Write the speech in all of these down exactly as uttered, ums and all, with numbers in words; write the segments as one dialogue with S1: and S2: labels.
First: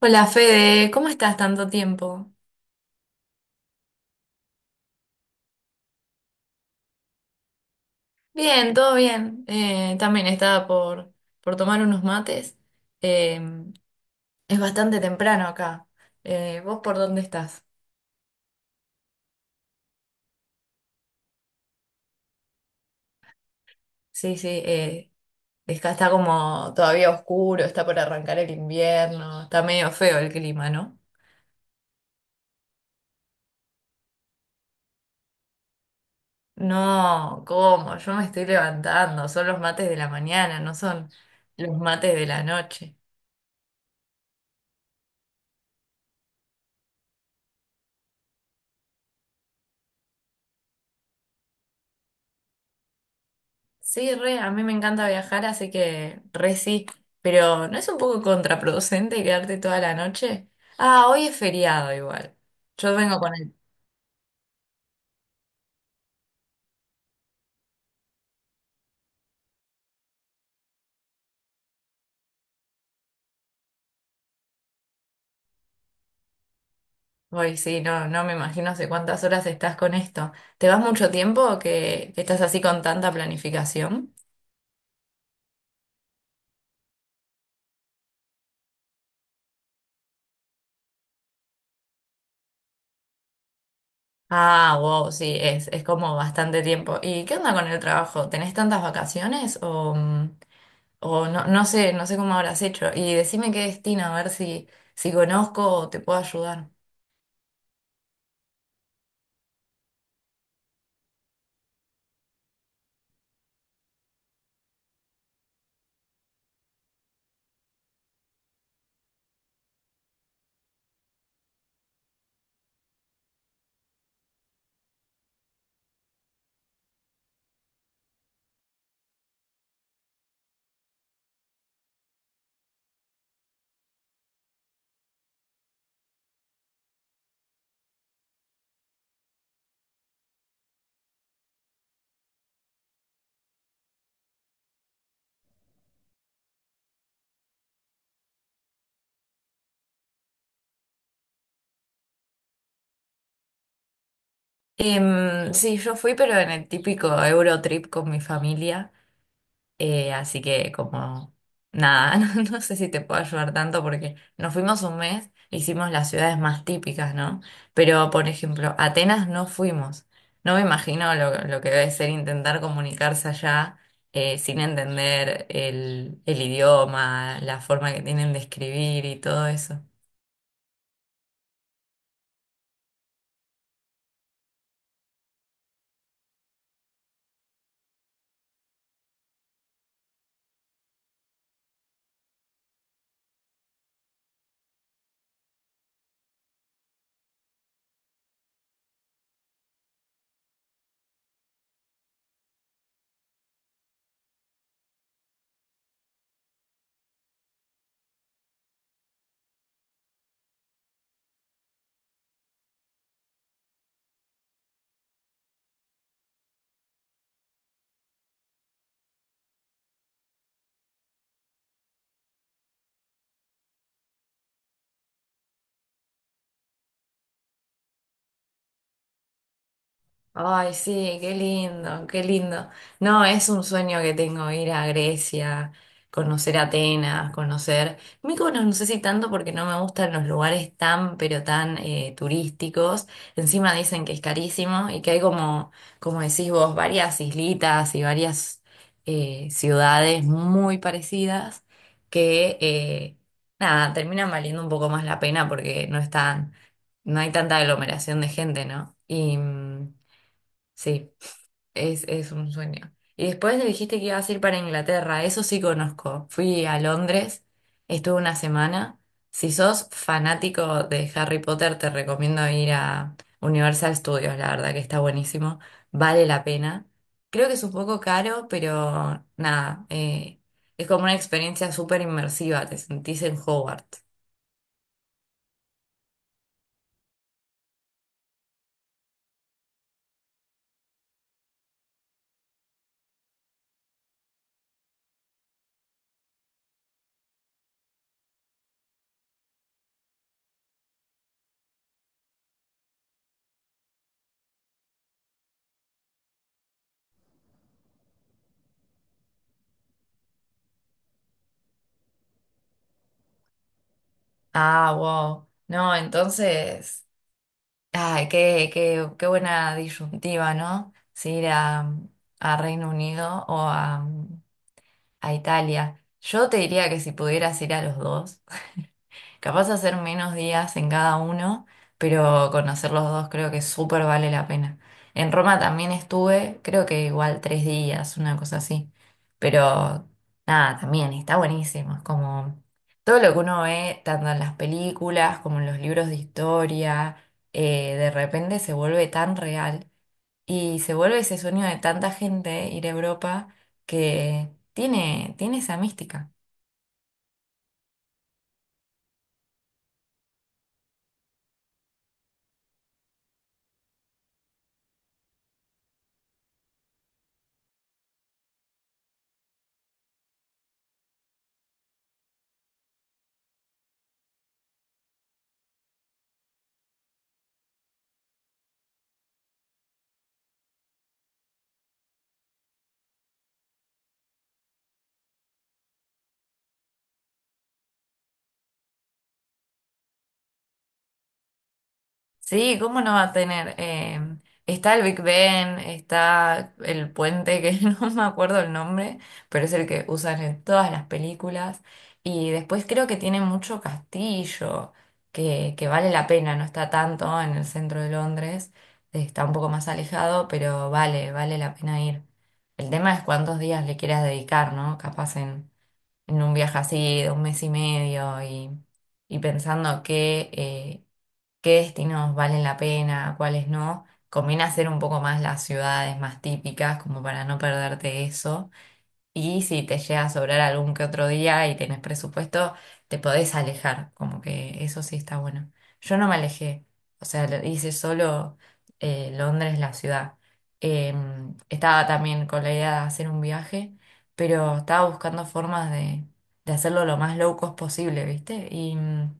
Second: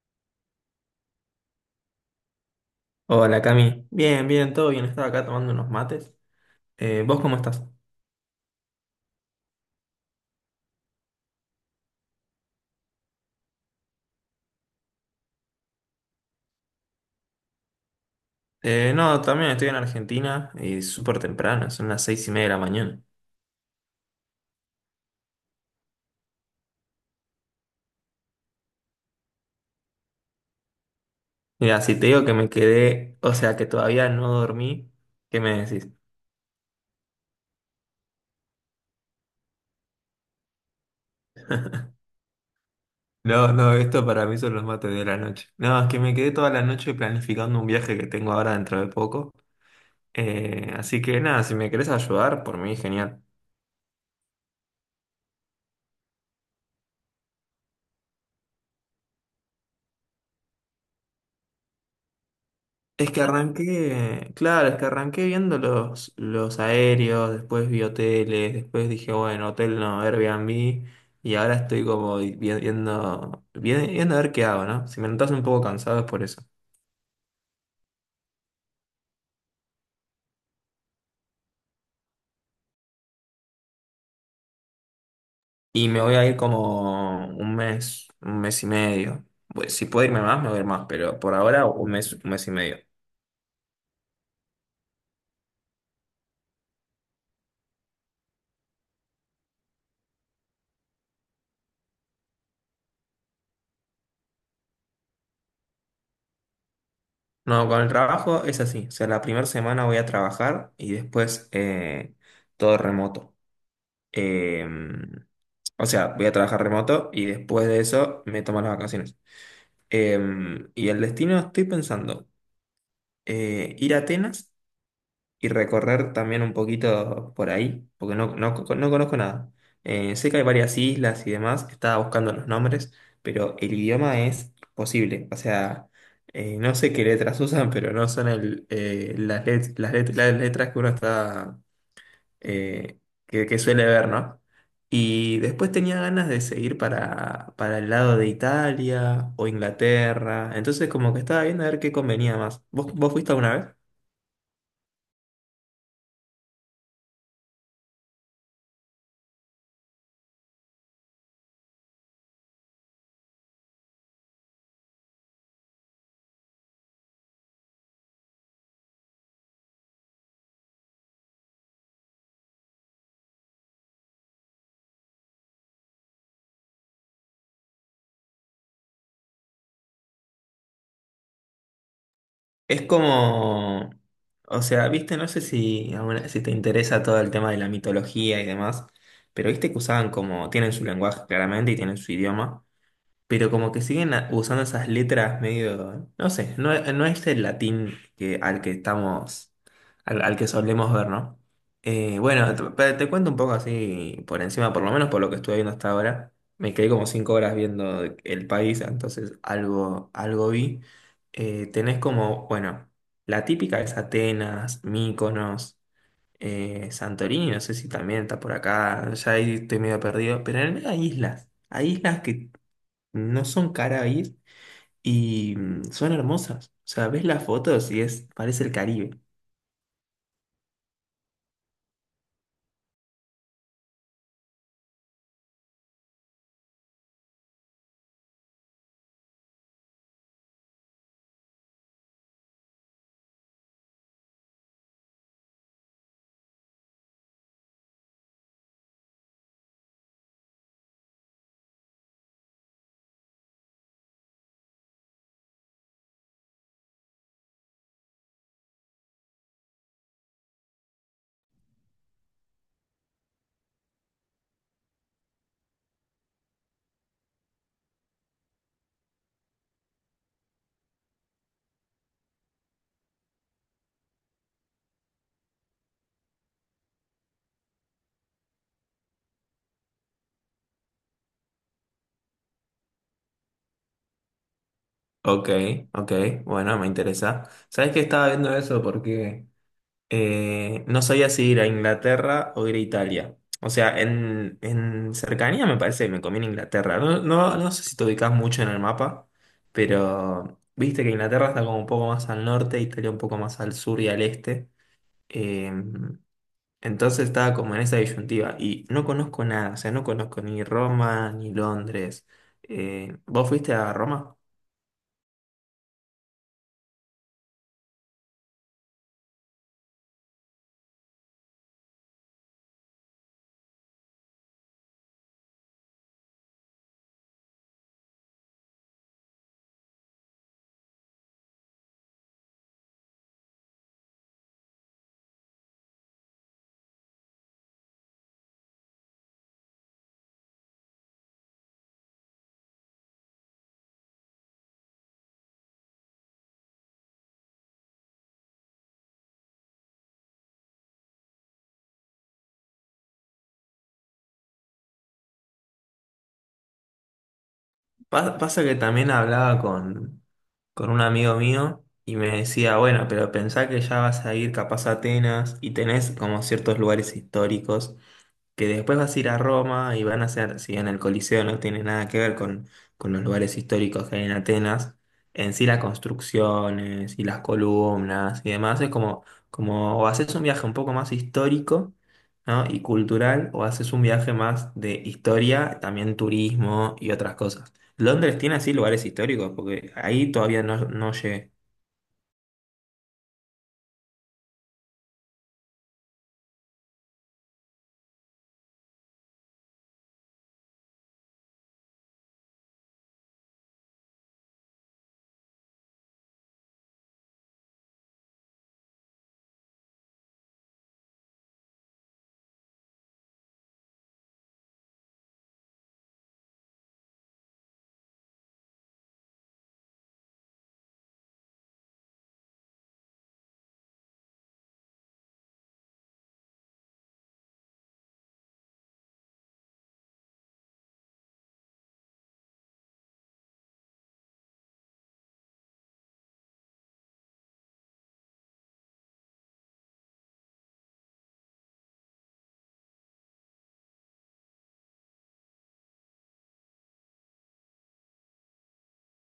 S1: Hola Fede, ¿cómo estás tanto tiempo?
S2: Hola Cami, bien, bien, todo bien, estaba acá tomando unos mates. Eh, ¿vos cómo estás?
S1: Bien, todo bien. Eh, también estaba por, por tomar unos mates. Eh, es bastante temprano acá. Eh, ¿vos por dónde estás?
S2: Eh, no, también estoy en Argentina y súper temprano, son las seis y media de la mañana.
S1: Sí, sí, eh, acá está como todavía oscuro, está por arrancar el invierno, está medio feo el clima, ¿no?
S2: Mira, si te digo que me quedé, o sea que todavía no dormí, ¿qué me decís?
S1: No, ¿cómo? Yo me estoy levantando, son los mates de la mañana, no son los mates de la noche.
S2: No, no, esto para mí son los mates de la noche. No, es que me quedé toda la noche planificando un viaje que tengo ahora dentro de poco. Eh, así que nada, si me querés ayudar, por mí, genial.
S1: Sí, re, a mí me encanta viajar, así que re sí, pero ¿no es un poco contraproducente quedarte toda la noche? Ah, hoy es feriado igual. Yo
S2: Es
S1: vengo
S2: que
S1: con el...
S2: arranqué, claro, es que arranqué viendo los, los aéreos, después vi hoteles, después dije, bueno, hotel no, Airbnb, y ahora estoy como vi- viendo, vi- viendo a ver qué hago, ¿no? Si me notas un poco cansado es por eso.
S1: Hoy sí, no, no me imagino hace cuántas horas estás con esto. ¿Te vas mucho tiempo que, que estás así con tanta planificación?
S2: Y me voy a ir como un mes, un mes y medio. Pues, si puedo irme más, me voy a ir más, pero por ahora un mes, un mes y medio.
S1: Ah, wow, sí, es, es como bastante tiempo. ¿Y qué onda con el trabajo? ¿Tenés tantas vacaciones o, mm, o no, no sé, no sé cómo habrás hecho? Y decime qué destino, a ver si, si conozco o te puedo ayudar.
S2: No, con el trabajo es así, o sea, la primera semana voy a trabajar y después eh, todo remoto. Eh, o sea, voy a trabajar remoto y después de eso me tomo las vacaciones. Eh, y el destino estoy pensando eh, ir a Atenas y recorrer también un poquito por ahí, porque no, no, no conozco nada. Eh, sé que hay varias islas y demás, estaba buscando los nombres, pero el idioma es posible. O sea, eh, no sé qué letras usan, pero no son el, eh, las, let- las let- las letras que uno está, eh, que, que suele ver, ¿no? Y después tenía ganas de seguir para, para el lado de Italia o Inglaterra. Entonces como que estaba viendo a ver qué convenía más. ¿Vos, vos fuiste alguna vez?
S1: Em, sí, yo fui, pero en el típico Eurotrip con mi familia, eh, así que como nada, no, no sé si te puedo ayudar tanto porque nos fuimos un mes, hicimos las ciudades más típicas, ¿no? Pero, por ejemplo, Atenas no fuimos. No me imagino lo, lo que debe ser intentar comunicarse allá eh, sin entender el, el idioma, la forma que tienen de escribir y todo eso.
S2: Es como, o sea, viste, no sé si, alguna- si te interesa todo el tema de la mitología y demás, pero viste que usaban como, tienen su lenguaje claramente y tienen su idioma. Pero como que siguen a- usando esas letras medio, no sé, no, no es el latín que, al que estamos, al, al que solemos ver, ¿no? Eh, bueno, te, pa- te cuento un poco así por encima, por lo menos por lo que estuve viendo hasta ahora. Me quedé como cinco horas viendo el país, entonces algo, algo vi. Eh, tenés como, bueno, la típica es Atenas, Mykonos, eh, Santorini, no sé si también está por acá, ya ahí estoy medio perdido, pero en el medio hay islas, hay islas que no son caras a ir y mm, son hermosas. O sea, ves las fotos y es, parece el Caribe.
S1: Ay, sí, qué lindo, qué lindo. No, es un sueño que tengo ir a Grecia, conocer Atenas, conocer Mykonos, no sé si tanto porque no me gustan los lugares tan, pero tan eh, turísticos. Encima dicen que es carísimo y que hay como, como decís vos, varias islitas y varias eh, ciudades muy parecidas que, eh, nada, terminan valiendo un poco más la pena porque no están, no hay tanta aglomeración de gente, ¿no? Y. mm, Sí, es, es un sueño. Y después le dijiste que ibas a ir para Inglaterra, eso sí conozco. Fui a Londres, estuve una semana. Si sos fanático de Harry Potter, te recomiendo ir a Universal Studios, la verdad que está buenísimo, vale la pena. Creo que es un poco caro, pero nada, eh, es como una experiencia súper inmersiva, te sentís en Hogwarts.
S2: Ok, ok, bueno, me interesa. ¿Sabes que estaba viendo eso? Porque eh, no sabía si ir a Inglaterra o ir a Italia. O sea, en, en cercanía me parece que me conviene Inglaterra. No, no, no sé si te ubicas mucho en el mapa, pero viste que Inglaterra está como un poco más al norte, Italia un poco más al sur y al este. Em, Entonces estaba como en esa disyuntiva y no conozco nada, o sea, no conozco ni Roma ni Londres. Eh, ¿vos fuiste a Roma?
S1: Ah, wow. No, entonces... Ay, qué, qué, qué buena disyuntiva, ¿no? Si ir a, a Reino Unido o a, a Italia. Yo te diría que si pudieras ir a los dos. Capaz hacer menos días en cada uno, pero conocer los dos creo que súper vale la pena. En Roma también estuve, creo que igual tres días, una cosa así. Pero nada, también está buenísimo. Es como todo lo que uno ve, tanto en las películas como en los libros de historia, eh, de repente se vuelve tan real y se vuelve ese sueño de tanta gente ir a Europa que tiene, tiene esa mística.
S2: Pa- pasa que también hablaba con, con un amigo mío y me decía, bueno, pero pensá que ya vas a ir capaz a Atenas y tenés como ciertos lugares históricos que después vas a ir a Roma y van a ser si bien el Coliseo no tiene nada que ver con, con los lugares históricos que hay en Atenas, en sí las construcciones y las columnas y demás, es como, como o haces un viaje un poco más histórico, ¿no?, y cultural, o haces un viaje más de historia, también turismo y otras cosas. Londres tiene así lugares históricos, porque ahí todavía no, no llegué.
S1: Sí, ¿cómo no va a tener? Eh, está el Big Ben, está el puente que no me acuerdo el nombre, pero es el que usan en todas las películas. Y después creo que tiene mucho castillo, que, que vale la pena, no está tanto en el centro de Londres, está un poco más alejado, pero vale, vale la pena ir. El tema es cuántos días le quieras dedicar, ¿no? Capaz en, en un viaje así de un mes y medio y, y pensando que... eh, qué destinos valen la pena, cuáles no. Conviene hacer un poco más las ciudades más típicas, como para no perderte eso. Y si te llega a sobrar algún que otro día y tenés presupuesto, te podés alejar, como que eso sí está bueno. Yo no me alejé, o sea, lo- hice solo eh, Londres, la ciudad. Em, estaba también con la idea de hacer un viaje, pero estaba buscando formas de, de hacerlo lo más low cost posible, ¿viste? Y mm,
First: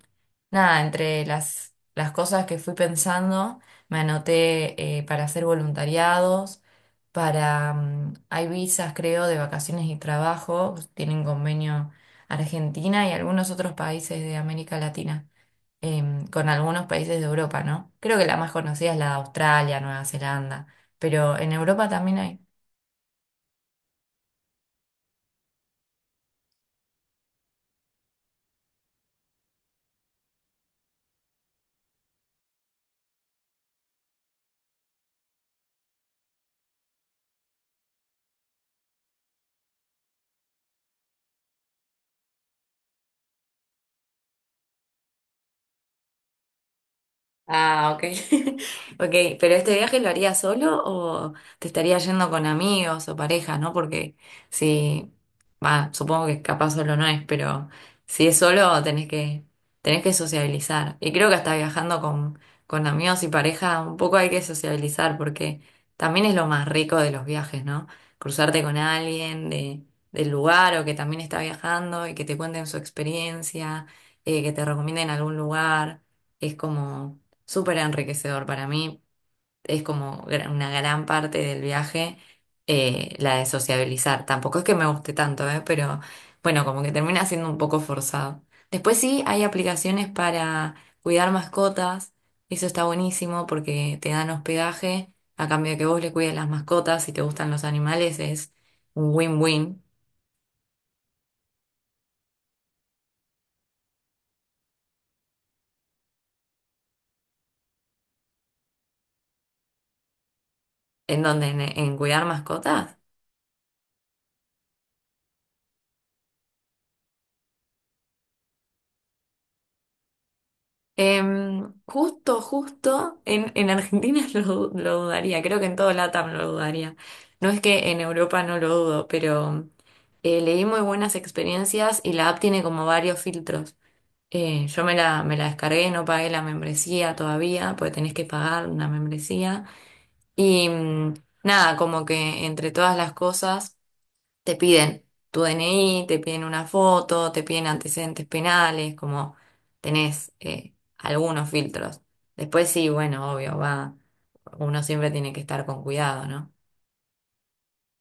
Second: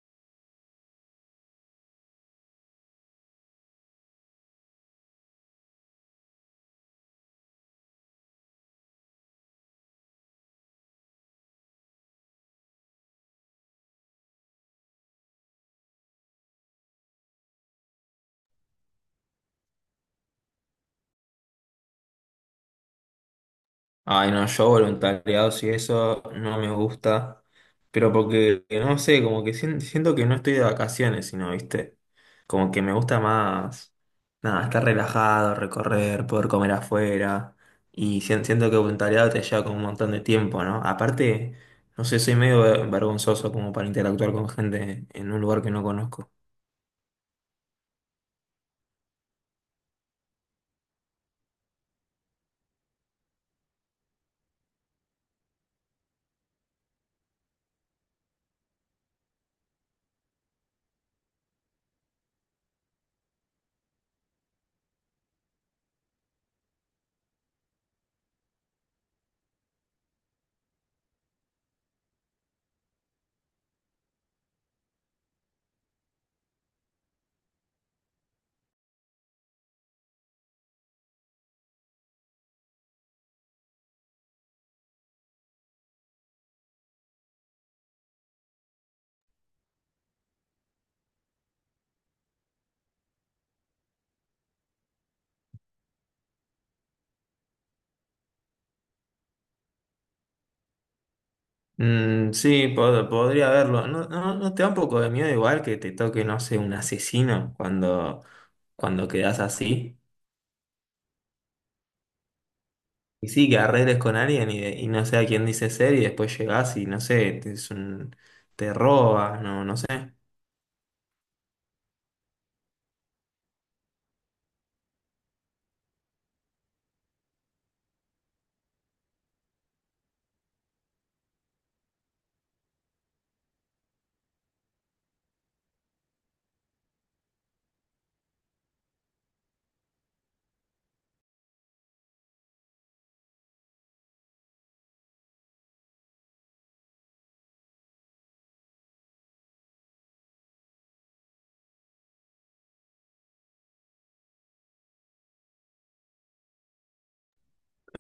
S1: nada, entre las, las cosas que fui pensando, me anoté eh, para hacer voluntariados para, mm, hay visas, creo, de vacaciones y trabajo, tienen convenio Argentina y algunos otros países de América Latina, em, con algunos países de Europa, ¿no? Creo que la más conocida es la de Australia, Nueva Zelanda, pero en Europa también hay.
S2: Ay, no, yo voluntariados y eso no me gusta, pero porque, eh, no sé, como que sien- siento que no estoy de vacaciones, sino, viste, como que me gusta más, nada, estar relajado, recorrer, poder comer afuera, y sien- siento que voluntariado te lleva como un montón de tiempo, ¿no? Aparte, no sé, soy medio vergonzoso como para interactuar con gente en un lugar que no conozco.
S1: Ah, ok. Ok, pero este viaje lo harías solo o te estarías yendo con amigos o pareja, ¿no? Porque si, va, supongo que capaz solo no es, pero si es solo tenés que, tenés que sociabilizar. Y creo que hasta viajando con, con amigos y pareja un poco hay que sociabilizar porque también es lo más rico de los viajes, ¿no? Cruzarte con alguien de, del lugar o que también está viajando y que te cuenten su experiencia, eh, que te recomienden algún lugar. Es como súper enriquecedor para mí. Es como gra- una gran parte del viaje eh, la de sociabilizar. Tampoco es que me guste tanto, ¿eh? Pero bueno, como que termina siendo un poco forzado. Después sí, hay aplicaciones para cuidar mascotas. Eso está buenísimo porque te dan hospedaje a cambio de que vos le cuides las mascotas. Si te gustan los animales, es un win-win.
S2: Mm, sí, pod- podría verlo. ¿No, no, no te da un poco de miedo igual que te toque, no sé, un asesino cuando, cuando quedás así?
S1: ¿En donde en en cuidar mascotas?
S2: Y sí, que arregles con alguien y, y no sé a quién dice ser y después llegás y no sé, te, es un, te robas, no, no sé.
S1: Em, justo, justo, en, en Argentina lo, lo dudaría, creo que en todo LATAM lo dudaría. No es que en Europa no lo dudo, pero eh, leí muy buenas experiencias y la app tiene como varios filtros. Eh, yo me la, me la descargué, no pagué la membresía todavía, porque tenés que pagar una membresía. Y mm, nada, como que entre todas las cosas te piden tu D N I, te piden una foto, te piden antecedentes penales, como tenés eh, algunos filtros. Después sí, bueno, obvio, va, uno siempre tiene que estar con cuidado, ¿no?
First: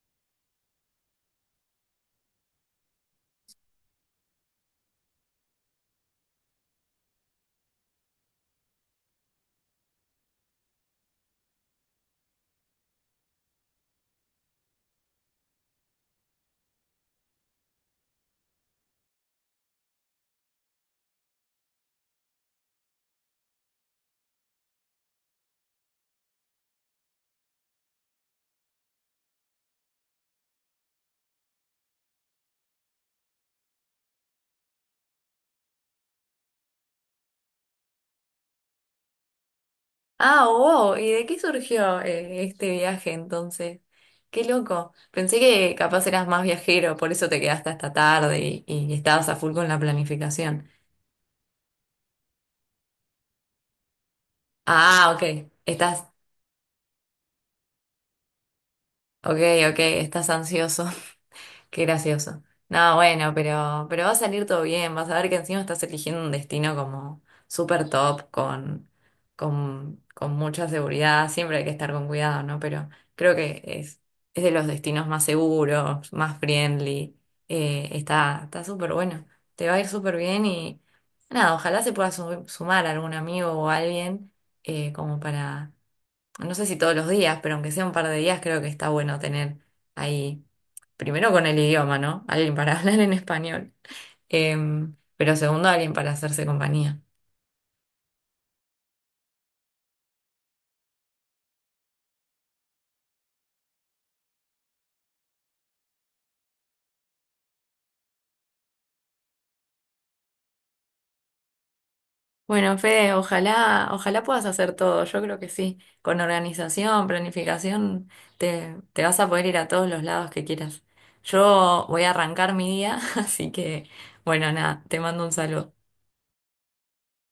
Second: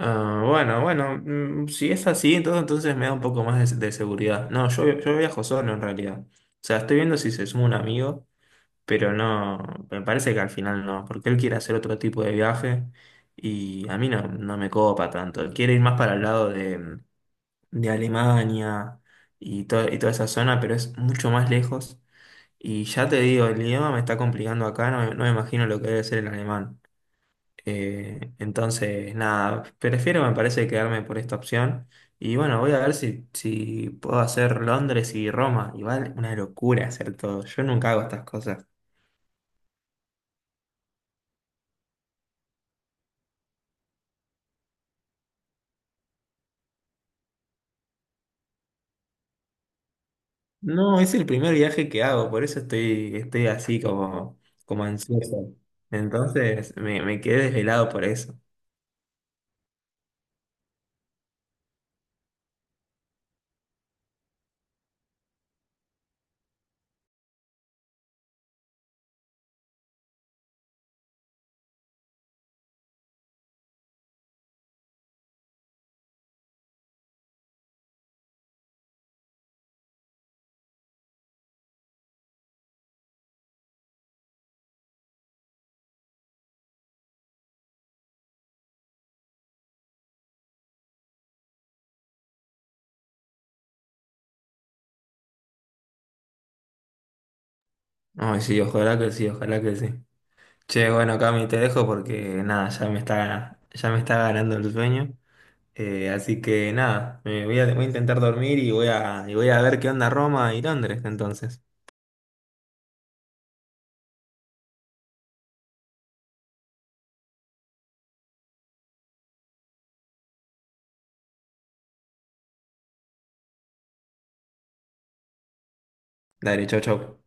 S2: Ah, bueno, bueno, mm, si es así, entonces, entonces me da un poco más de, de seguridad. No, yo, yo viajo solo en realidad. O sea, estoy viendo si se suma un amigo. Pero no, me parece que al final no, porque él quiere hacer otro tipo de viaje y a mí no, no me copa tanto. Él quiere ir más para el lado de, de Alemania y, to- y toda esa zona, pero es mucho más lejos. Y ya te digo, el idioma me está complicando acá, no, me no me imagino lo que debe ser el alemán. Eh, entonces, nada, prefiero, me parece, quedarme por esta opción. Y bueno, voy a ver si, si puedo hacer Londres y Roma. Igual, una locura hacer todo. Yo nunca hago estas cosas.
S1: Ah, wow, ¿y de qué surgió eh, este viaje entonces? Qué loco. Pensé que capaz eras más viajero, por eso te quedaste hasta tarde y, y estabas a full con la planificación.
S2: No, es el primer viaje que hago, por eso estoy, estoy así como, como
S1: Ah, ok,
S2: ansioso.
S1: estás,
S2: Entonces me, me quedé desvelado por eso.
S1: ok, ok, estás ansioso. Qué gracioso. No, bueno, pero, pero va a salir todo bien. Vas a ver que encima estás eligiendo un destino como súper top, con, con, con mucha seguridad. Siempre hay que estar con cuidado, ¿no? Pero creo que es, es de los destinos más seguros, más friendly. Eh, está, está súper bueno. Te va a ir súper bien y nada, ojalá se pueda su- sumar algún amigo o alguien eh, como para no sé si todos los días, pero aunque sea un par de días, creo que está bueno tener ahí, primero con el idioma, ¿no? Alguien para hablar en español, em, pero segundo, alguien para hacerse compañía.
S2: Ay, sí, ojalá que sí, ojalá que sí. Che, bueno, Cami, te dejo porque nada, ya me está, ya me está ganando el sueño. Eh, así que nada, me voy a, voy a intentar dormir y voy a, y voy a ver qué onda Roma y Londres entonces.
S1: Bueno, Fede, ojalá, ojalá puedas hacer todo, yo creo que sí. Con organización, planificación, te, te vas a poder ir a todos los lados que quieras. Yo voy a arrancar mi día, así que, bueno, nada, te mando un saludo.
S2: Dale, chau, chau.